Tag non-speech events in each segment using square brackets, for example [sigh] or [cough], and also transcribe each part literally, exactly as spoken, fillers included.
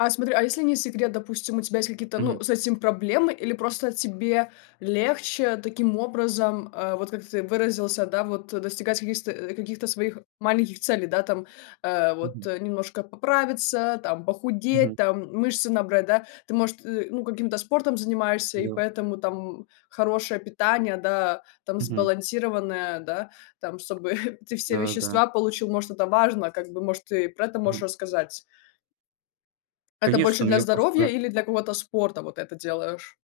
А смотри, а если не секрет, допустим, у тебя есть какие-то, ну, Мгм. с этим проблемы или просто тебе легче таким образом, э, вот как ты выразился, да, вот, э, достигать каких, сто каких-то своих маленьких целей, да, там, э, вот, Мгм. э, немножко поправиться, там, похудеть, Мгм. там, мышцы набрать, да? Ты, может, э, ну, каким-то спортом занимаешься, и Да. поэтому там хорошее питание, да, там, Мгм. сбалансированное, да, там, собы [chuckles] эти все Да-да-да. вещества получил, может, это важно, как бы, может, ты про это можешь Мгм. рассказать? Это больше Конечно, у для меня здоровья просто. или для какого-то спорта, вот это делаешь?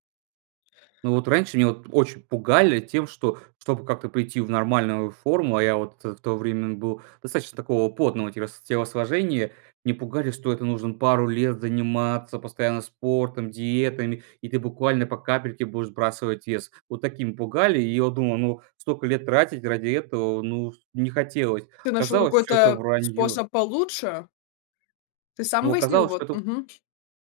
Ну, вот раньше меня очень пугали тем, что, чтобы как-то прийти в нормальную форму. А я вот, э, в то время был достаточно такого плотного тело телосложения. Мне пугали, что это нужно пару лет заниматься постоянно спортом, диетами, и ты буквально по капельке будешь сбрасывать вес. Вот таким пугали. И я вот думал: "Ну, столько лет тратить ради этого, ну, не хотелось". Ты нашёл Оказалось, какой-то, всё это э, враньё. способ получше? Ты Но сам выяснил, оказалось, вот? что это Мгм.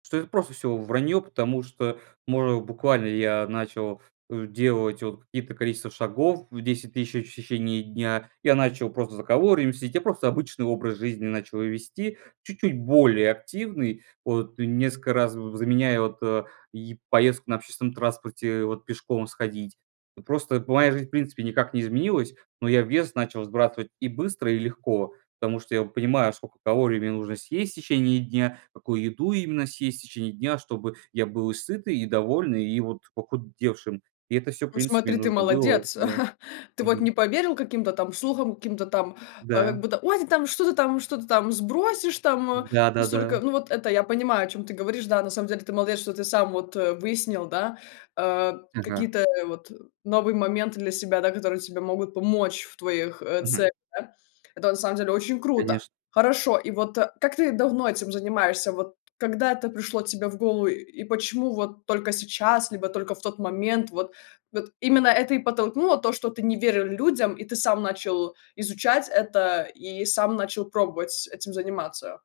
что это просто всё враньё, потому что можно буквально я начал, э, делать вот какие-то количества шагов в десять тысяч в течение дня. Я начал просто за калориями следить, я просто обычный образ жизни начал вести, чуть-чуть более активный, вот несколько раз, в заменяя вот, э, и поездку на общественном транспорте, вот пешком сходить. Вот просто моя жизнь, в принципе, никак не изменилась, но я вес начал сбрасывать и быстро, и легко, потому что я вот понимаю, сколько калорий мне нужно съесть течение дня, какую еду именно съесть течение дня, чтобы я был и сытый, и довольный, и вот похудевшим. И это всё, в Ну принципе, смотри, мне ты нужно было, молодец, да. [chuckles] ты вот не Мгм. поверил каким-то там слухам, каким-то там, э, как Да. будто: "Ой, ты там что-то там, что-то ты там сбросишь там". М, Э, да, да, настолько да. Ну, вот это я понимаю, о чём ты говоришь. Да, на самом деле, ты молодец, что ты сам вот, э, выяснил, да, э, Ага. какие-то, э, вот новые моменты для себя, да, которые тебе могут помочь в твоих, э, Мгм. целях, да? Это, на самом деле, очень круто. Конечно. Хорошо. И вот, э, как ты давно этим занимаешься? Вот когда это пришло тебе в голову? И почему вот только сейчас, либо только в тот момент? Вот. Вот именно это и подтолкнуло- то, что ты не верил людям, и ты сам начал изучать это, и сам начал пробовать этим заниматься.